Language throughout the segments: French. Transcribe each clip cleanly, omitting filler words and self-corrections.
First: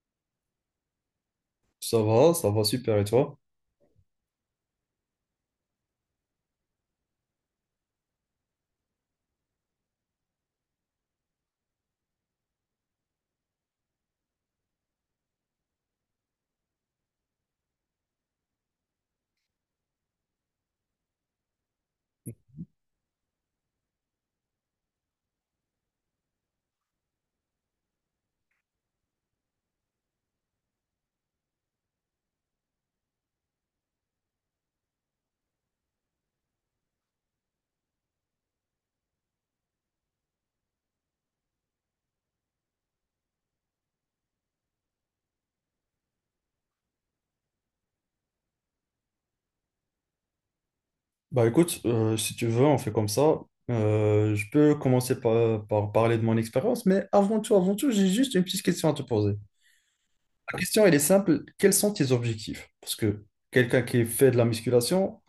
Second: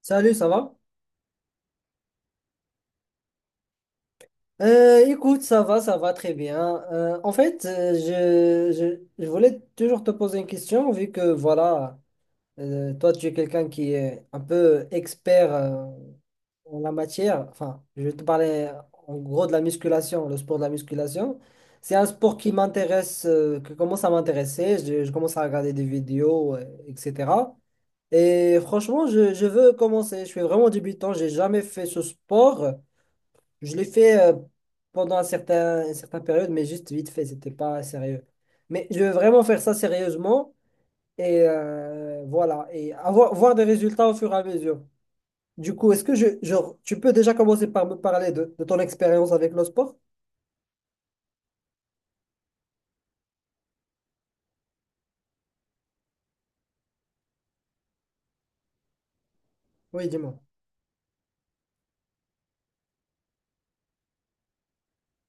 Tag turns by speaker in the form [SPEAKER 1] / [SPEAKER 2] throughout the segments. [SPEAKER 1] Salut, ça va?
[SPEAKER 2] Ça va super et toi?
[SPEAKER 1] Écoute, ça va très bien. En fait, je voulais toujours te poser une question, vu que voilà, toi, tu es quelqu'un qui est un peu expert en la matière. Enfin, je vais te parler en gros de la musculation, le sport de la musculation. C'est un sport qui m'intéresse, qui commence à m'intéresser. Je commence à regarder des vidéos, etc. Et franchement, je veux commencer. Je suis vraiment débutant, j'ai jamais fait ce sport. Je l'ai fait pendant une certaine période, mais juste vite fait, c'était pas sérieux. Mais je veux vraiment faire ça sérieusement et voilà, et avoir voir des résultats au fur et à mesure. Du coup, est-ce que genre, tu peux déjà commencer par me parler de ton expérience avec le sport?
[SPEAKER 2] Bah écoute, si tu veux, on fait comme ça. Je peux commencer par, parler de mon expérience, mais avant tout, j'ai juste une petite question à te poser.
[SPEAKER 1] Oui, dis-moi.
[SPEAKER 2] La question, elle est simple. Quels sont tes objectifs? Parce que quelqu'un qui fait de la musculation,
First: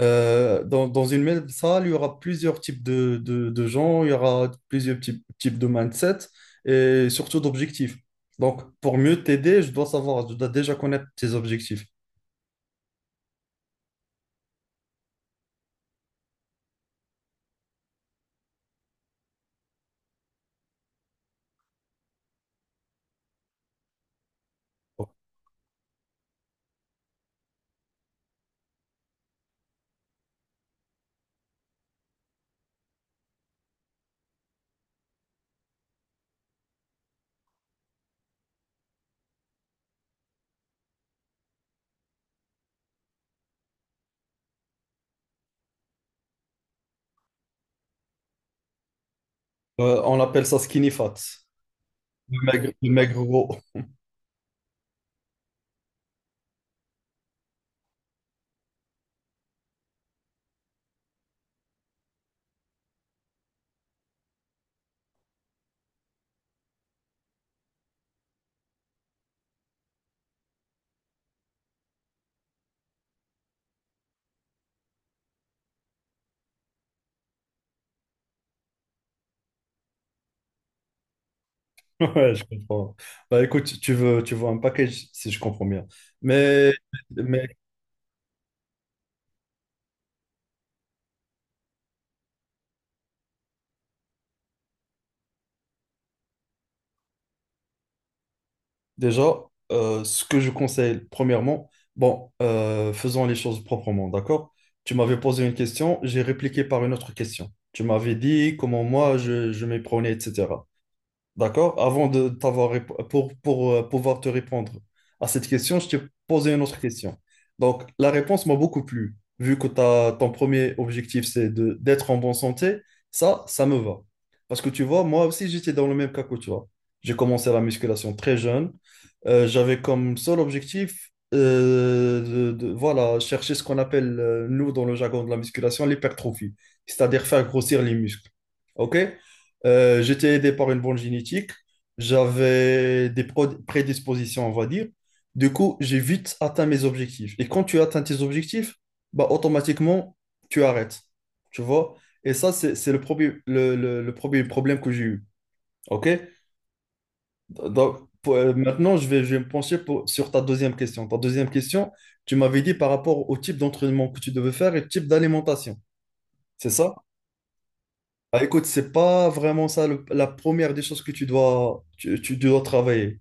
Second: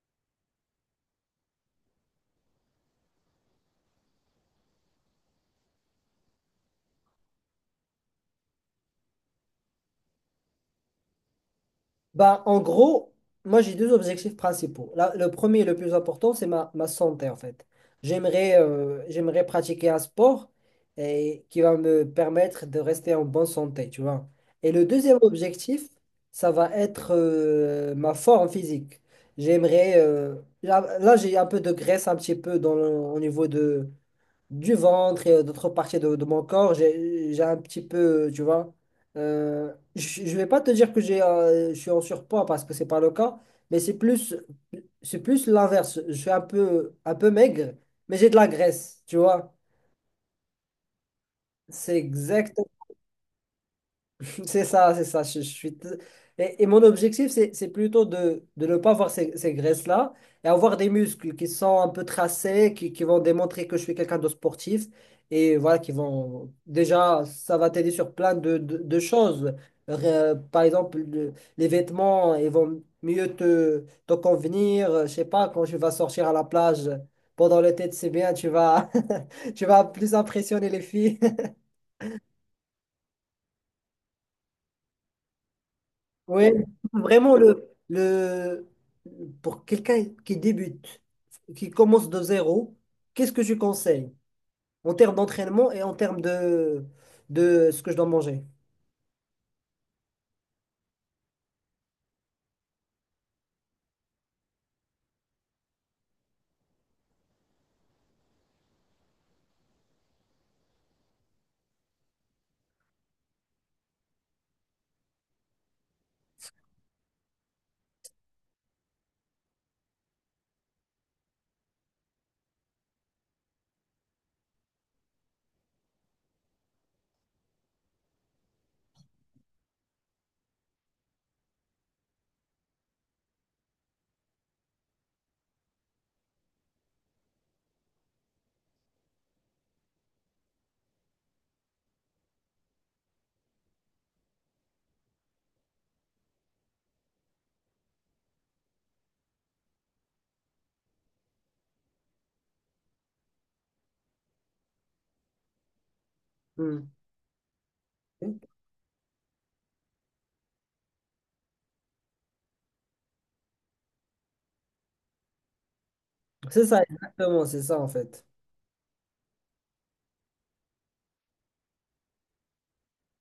[SPEAKER 2] dans, une même salle, il y aura plusieurs types de gens, il y aura plusieurs types de mindset et surtout d'objectifs. Donc, pour mieux t'aider, je dois savoir, je dois déjà connaître tes objectifs.
[SPEAKER 1] Bah, en gros, moi j'ai deux objectifs principaux. Le premier et le plus important, c'est ma santé en fait. J'aimerais pratiquer un sport et, qui va me permettre de rester en bonne santé, tu vois. Et le deuxième objectif, ça va être ma forme physique. J'aimerais... euh, là, j'ai un peu de graisse un petit peu au niveau du ventre et d'autres parties de mon corps, j'ai un petit peu, tu vois. Je ne vais pas te dire que je suis en surpoids parce que c'est pas le cas, mais c'est plus l'inverse. Je suis un peu maigre, mais j'ai de la graisse, tu vois.
[SPEAKER 2] On appelle ça skinny fat.
[SPEAKER 1] C'est exact.
[SPEAKER 2] Maigre, le maigre gros.
[SPEAKER 1] C'est ça, c'est ça. Et mon objectif, c'est plutôt de ne pas avoir ces graisses-là et avoir des muscles qui sont un peu tracés, qui vont démontrer que je suis quelqu'un de sportif. Et voilà. Déjà, ça va t'aider sur plein de choses. Par exemple, les vêtements, ils vont mieux te convenir. Je sais pas, quand tu vas sortir à la plage pendant l'été, c'est bien, tu vas plus impressionner les filles.
[SPEAKER 2] Ouais, je comprends. Bah écoute, tu veux un package, si je comprends bien.
[SPEAKER 1] Ouais,
[SPEAKER 2] Mais,
[SPEAKER 1] vraiment
[SPEAKER 2] mais
[SPEAKER 1] le pour quelqu'un qui débute, qui commence de zéro, qu'est-ce que tu conseilles en termes d'entraînement et en termes de ce que je dois manger?
[SPEAKER 2] déjà, ce que je conseille, premièrement, bon, faisons les choses proprement, d'accord? Tu m'avais posé une question, j'ai répliqué par une autre question. Tu m'avais dit comment moi je m'y prenais, etc. D'accord? Avant de t'avoir rép- Pour pouvoir te répondre à cette question, je t'ai posé une autre question. Donc, la réponse m'a beaucoup plu. Vu que ton premier objectif, c'est de, d'être en bonne santé, ça me va. Parce que tu vois, moi aussi, j'étais dans le même cas que toi. J'ai commencé la musculation très jeune. J'avais comme seul objectif, voilà, chercher ce qu'on appelle, nous, dans le jargon de la musculation, l'hypertrophie, c'est-à-dire faire grossir les muscles. OK? J'étais aidé par une bonne génétique. J'avais des prédispositions, on va dire. Du coup, j'ai vite atteint mes objectifs. Et quand tu atteins tes objectifs, bah, automatiquement, tu arrêtes. Tu vois? Et ça, c'est le premier, le premier problème que j'ai eu. OK?
[SPEAKER 1] Hmm.
[SPEAKER 2] Donc, maintenant, je vais me pencher sur ta deuxième question. Ta deuxième question, tu m'avais dit par rapport au type d'entraînement que tu devais faire et le type d'alimentation.
[SPEAKER 1] C'est
[SPEAKER 2] C'est
[SPEAKER 1] ça,
[SPEAKER 2] ça?
[SPEAKER 1] exactement, c'est ça en fait.
[SPEAKER 2] Bah, écoute, c'est pas vraiment ça la première des choses que tu dois travailler.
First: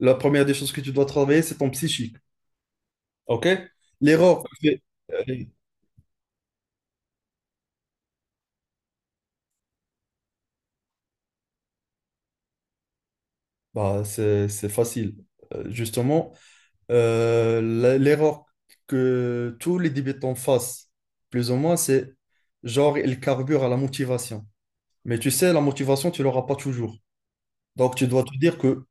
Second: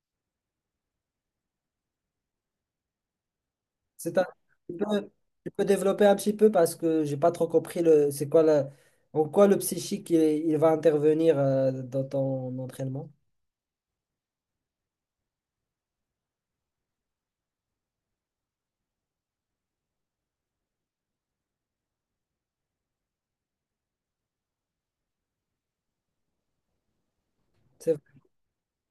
[SPEAKER 2] La première des choses que tu dois travailler, c'est ton psychique. OK?
[SPEAKER 1] C'est un-
[SPEAKER 2] L'erreur que
[SPEAKER 1] tu
[SPEAKER 2] fait-
[SPEAKER 1] peux,
[SPEAKER 2] euh,
[SPEAKER 1] tu peux développer un petit peu parce que j'ai pas trop compris le c'est quoi la, en quoi le psychique il va intervenir dans ton entraînement.
[SPEAKER 2] bah, c'est facile. Justement, l'erreur que tous les débutants fassent, plus ou moins, c'est genre, ils carburent à la motivation. Mais tu sais, la motivation, tu l'auras pas toujours. Donc,
[SPEAKER 1] C'est-
[SPEAKER 2] tu dois te dire que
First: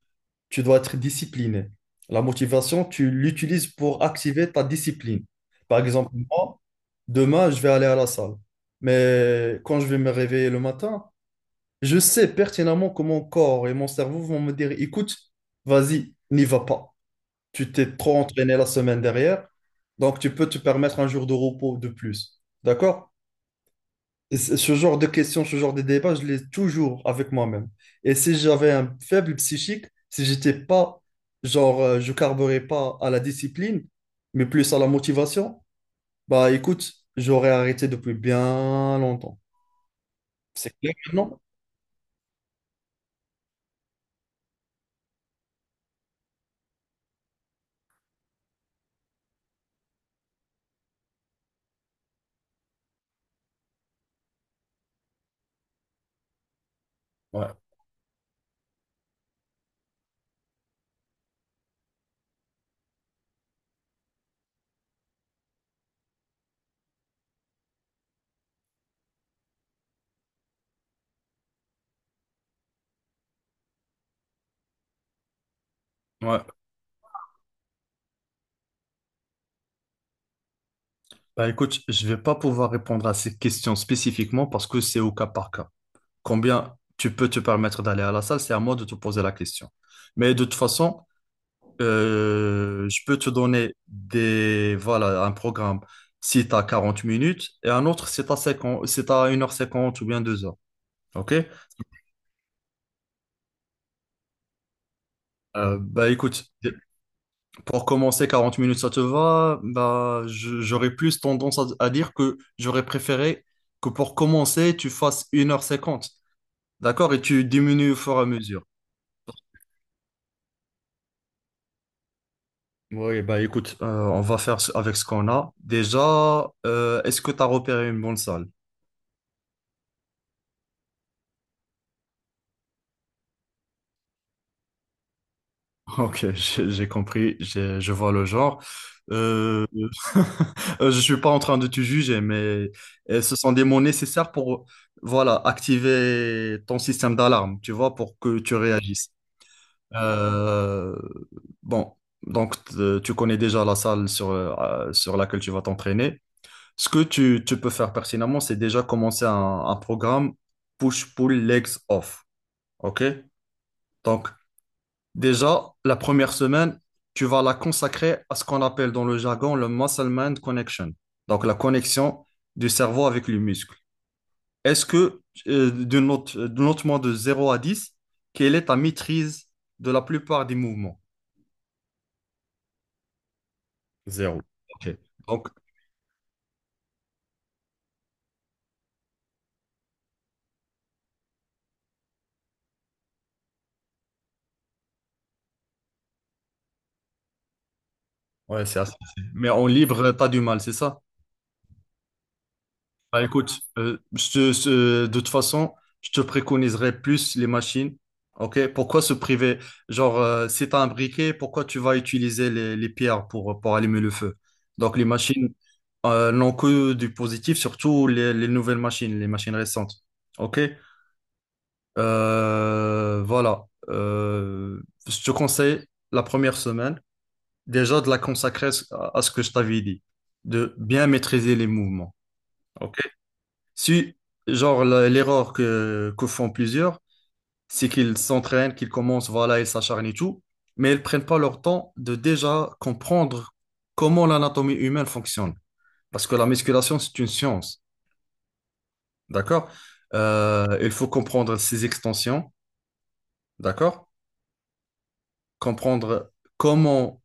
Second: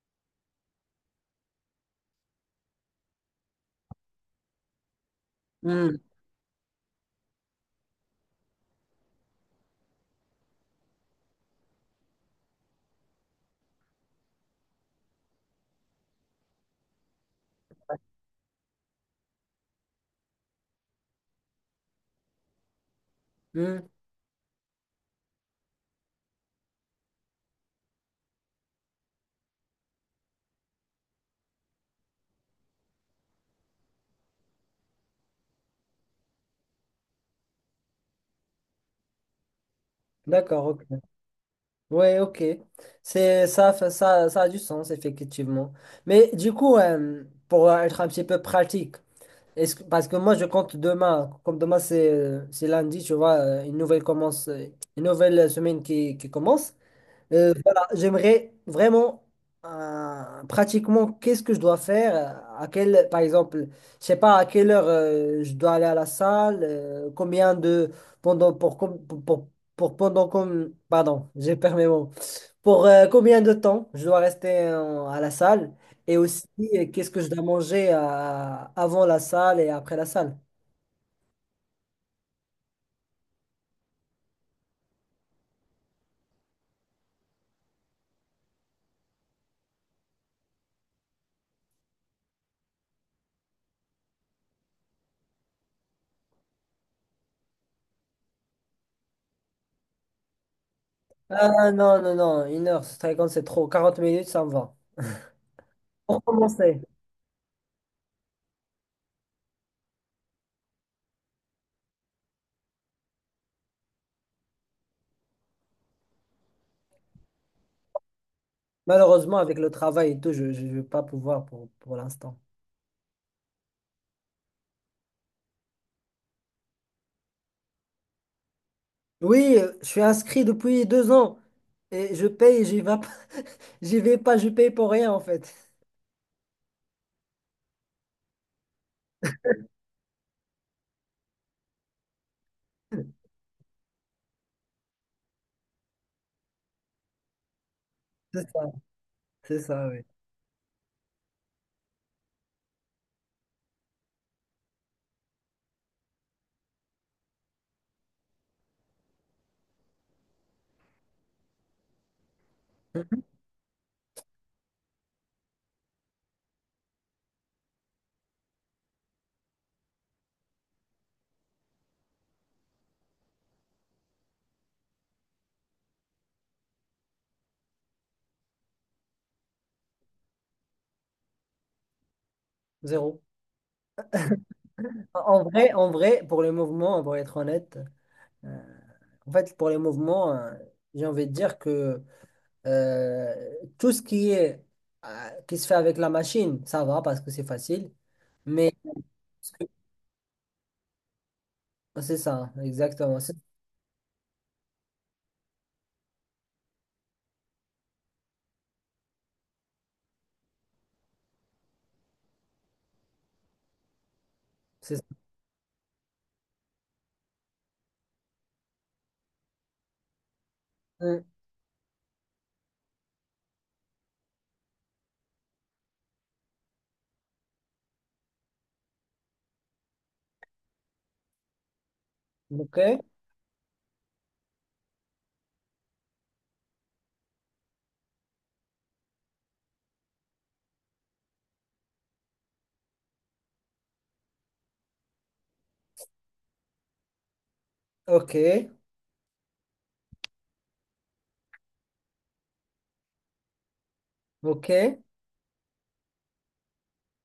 [SPEAKER 2] tu dois être discipliné. La motivation, tu l'utilises pour activer ta discipline. Par
[SPEAKER 1] Hmm,
[SPEAKER 2] exemple, moi, demain, je vais aller à la salle. Mais quand je vais me réveiller le matin, je sais pertinemment que mon corps et mon cerveau vont me dire, écoute, vas-y, n'y va pas. Tu t'es trop entraîné la semaine dernière, donc tu peux te permettre un jour de repos de plus. D'accord?
[SPEAKER 1] hmm.
[SPEAKER 2] Et ce genre de questions, ce genre de débat, je l'ai toujours avec moi-même. Et si j'avais un faible psychique, si j'étais pas, genre, je carburais pas à la discipline, mais plus à la motivation, bah écoute, j'aurais arrêté depuis bien longtemps.
[SPEAKER 1] D'accord,
[SPEAKER 2] C'est clair,
[SPEAKER 1] ok.
[SPEAKER 2] non?
[SPEAKER 1] Ouais, ok. C'est ça, ça, ça a du sens, effectivement. Mais du coup, pour être un petit peu pratique, parce que moi je compte demain, comme demain c'est lundi, tu vois, une nouvelle semaine qui commence.
[SPEAKER 2] Ouais,
[SPEAKER 1] Voilà, j'aimerais vraiment pratiquement qu'est-ce que je dois faire, par exemple, je sais pas à quelle heure je dois aller à la salle, combien de pendant pour com- pardon, j'ai perdu mes mots. Pour combien de temps je dois rester à la salle et
[SPEAKER 2] ouais.
[SPEAKER 1] aussi qu'est-ce que je dois manger avant la salle et après la salle.
[SPEAKER 2] Bah écoute, je vais pas pouvoir répondre à ces questions spécifiquement parce que c'est au cas par cas. Combien tu peux te permettre d'aller à la salle, c'est à moi de te poser la question. Mais de toute façon, je peux te donner des, voilà, un programme si tu as 40 minutes et un autre si tu as 50, si tu as 1h50 ou bien 2 heures. OK?
[SPEAKER 1] Ah, non, non, non, une heure, c'est très grand, c'est trop, 40 minutes, ça me va.
[SPEAKER 2] Bah
[SPEAKER 1] Pour
[SPEAKER 2] écoute,
[SPEAKER 1] commencer.
[SPEAKER 2] pour commencer 40 minutes, ça te va? Bah, j'aurais plus tendance à dire que j'aurais préféré que pour commencer, tu fasses 1h50. D'accord? Et tu diminues au fur et à mesure.
[SPEAKER 1] Malheureusement, avec le travail et tout, je ne vais pas pouvoir pour l'instant.
[SPEAKER 2] Oui, bah écoute, on va faire avec ce qu'on a. Déjà, est-ce que tu as repéré une bonne salle?
[SPEAKER 1] Oui, je suis inscrit depuis 2 ans et je paye, j'y vais pas, j'y vais pas, je paye pour rien en fait.
[SPEAKER 2] Ok, j'ai compris, je vois le genre. Euh, je suis pas en train de te juger, mais ce sont des mots nécessaires pour, voilà, activer ton système d'alarme, tu vois, pour que
[SPEAKER 1] C'est
[SPEAKER 2] tu
[SPEAKER 1] ça,
[SPEAKER 2] réagisses.
[SPEAKER 1] c'est ça, oui.
[SPEAKER 2] Euh, bon, donc tu connais déjà la salle sur, sur laquelle tu vas t'entraîner. Ce que tu peux faire pertinemment, c'est déjà commencer un programme push-pull legs off. OK? Donc, déjà, la première semaine, tu vas la consacrer à ce qu'on appelle dans le jargon le muscle-mind connection, donc la connexion du cerveau avec le muscle. Est-ce que, d'une note de 0 à 10, quelle est ta maîtrise de la plupart des mouvements?
[SPEAKER 1] Zéro.
[SPEAKER 2] 0. Ok. Donc,
[SPEAKER 1] En vrai, pour les mouvements, pour être honnête, euh, en fait, pour les mouvements, j'ai envie de dire que euh, tout ce qui est qui se fait avec la machine, ça va parce que c'est facile.
[SPEAKER 2] ouais,
[SPEAKER 1] Mais
[SPEAKER 2] c'est assez facile. Mais en libre, tu as du mal, c'est ça?
[SPEAKER 1] c'est ça, exactement.
[SPEAKER 2] Bah,
[SPEAKER 1] C'est
[SPEAKER 2] écoute, de toute façon, je te préconiserais plus les machines. Ok, pourquoi se priver? Genre, si tu un briquet, pourquoi tu vas utiliser les pierres pour, allumer le feu?
[SPEAKER 1] c'est
[SPEAKER 2] Donc,
[SPEAKER 1] ça.
[SPEAKER 2] les machines n'ont que du positif, surtout les nouvelles machines, les machines récentes. Ok.
[SPEAKER 1] Mm.
[SPEAKER 2] Voilà. Je te conseille la première semaine déjà de la consacrer à ce que je t'avais dit, de bien maîtriser les mouvements.
[SPEAKER 1] Ok.
[SPEAKER 2] Ok. Si, genre, l'erreur que font plusieurs, c'est qu'ils s'entraînent, qu'ils commencent, voilà, ils s'acharnent et tout, mais ils prennent pas leur temps de déjà comprendre comment l'anatomie humaine fonctionne. Parce que la musculation, c'est une science,
[SPEAKER 1] Ok,
[SPEAKER 2] d'accord? Il faut comprendre ses extensions, d'accord?
[SPEAKER 1] ok,
[SPEAKER 2] Comprendre comment,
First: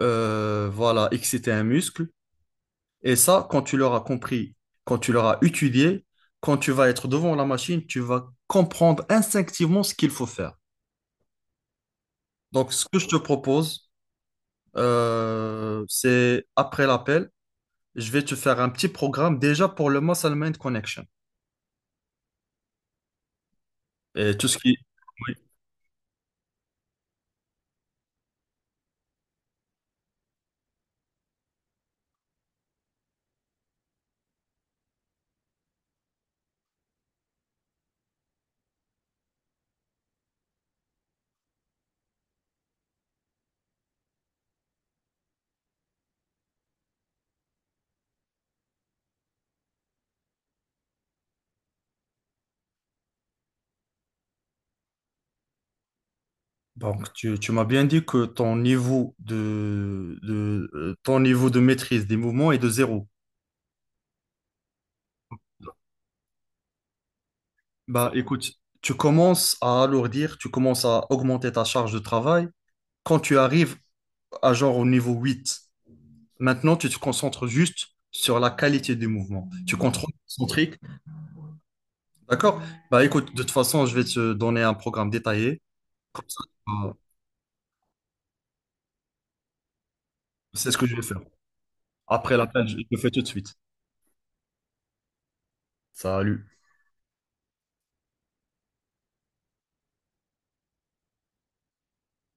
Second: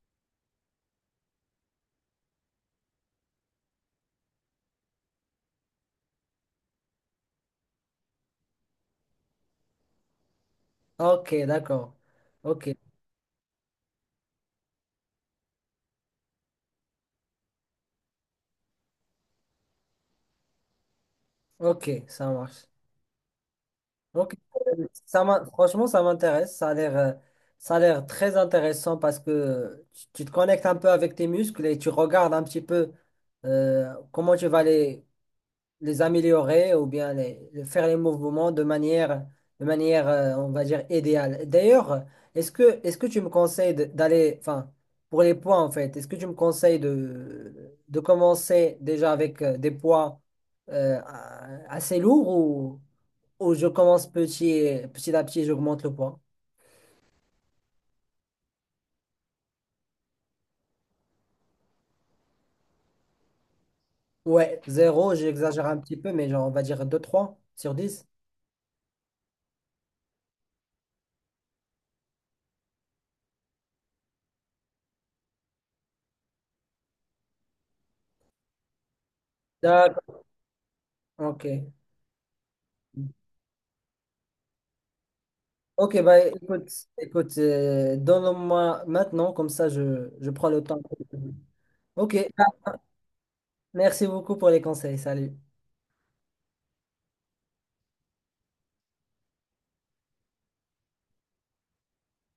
[SPEAKER 2] voilà, exciter un muscle. Et ça, quand tu l'auras compris, quand tu l'auras étudié, quand tu vas être devant la machine, tu vas comprendre instinctivement ce qu'il faut faire.
[SPEAKER 1] ok, d'accord. Ok,
[SPEAKER 2] Donc, ce que je te propose, c'est après l'appel, je vais te faire un petit programme déjà pour le Muscle Mind Connection
[SPEAKER 1] ok, ça marche. Ok,
[SPEAKER 2] et tout ce qui. Oui.
[SPEAKER 1] franchement, ça m'intéresse. Ça a l'air très intéressant parce que tu te connectes un peu avec tes muscles et tu regardes un petit peu comment tu vas les améliorer ou bien faire les mouvements de manière on va dire, idéale. D'ailleurs, est-ce que tu me conseilles d'aller, enfin, pour les poids en fait, est-ce que tu me conseilles de commencer déjà avec des poids assez lourds ou je commence petit, petit à petit, j'augmente le poids?
[SPEAKER 2] Donc, tu m'as bien dit que ton niveau de ton niveau de maîtrise des mouvements est de 0.
[SPEAKER 1] Ouais, zéro, j'exagère un petit peu, mais genre, on va dire 2-3 sur 10.
[SPEAKER 2] Bah, écoute, tu commences à alourdir, tu commences à augmenter ta charge de travail quand tu arrives à genre au niveau 8. Maintenant, tu te concentres juste sur la qualité du mouvement. Tu contrôles
[SPEAKER 1] D'accord,
[SPEAKER 2] son trick.
[SPEAKER 1] ok.
[SPEAKER 2] D'accord? Bah écoute, de toute façon, je vais te donner un programme détaillé.
[SPEAKER 1] Ok, bah
[SPEAKER 2] Comme ça, euh,
[SPEAKER 1] écoute, donne-moi maintenant, comme ça je prends le
[SPEAKER 2] c'est ce
[SPEAKER 1] temps.
[SPEAKER 2] que je vais faire.
[SPEAKER 1] Ok,
[SPEAKER 2] Après l'appel, je le fais tout de suite.
[SPEAKER 1] merci beaucoup pour les conseils. Salut.
[SPEAKER 2] Salut.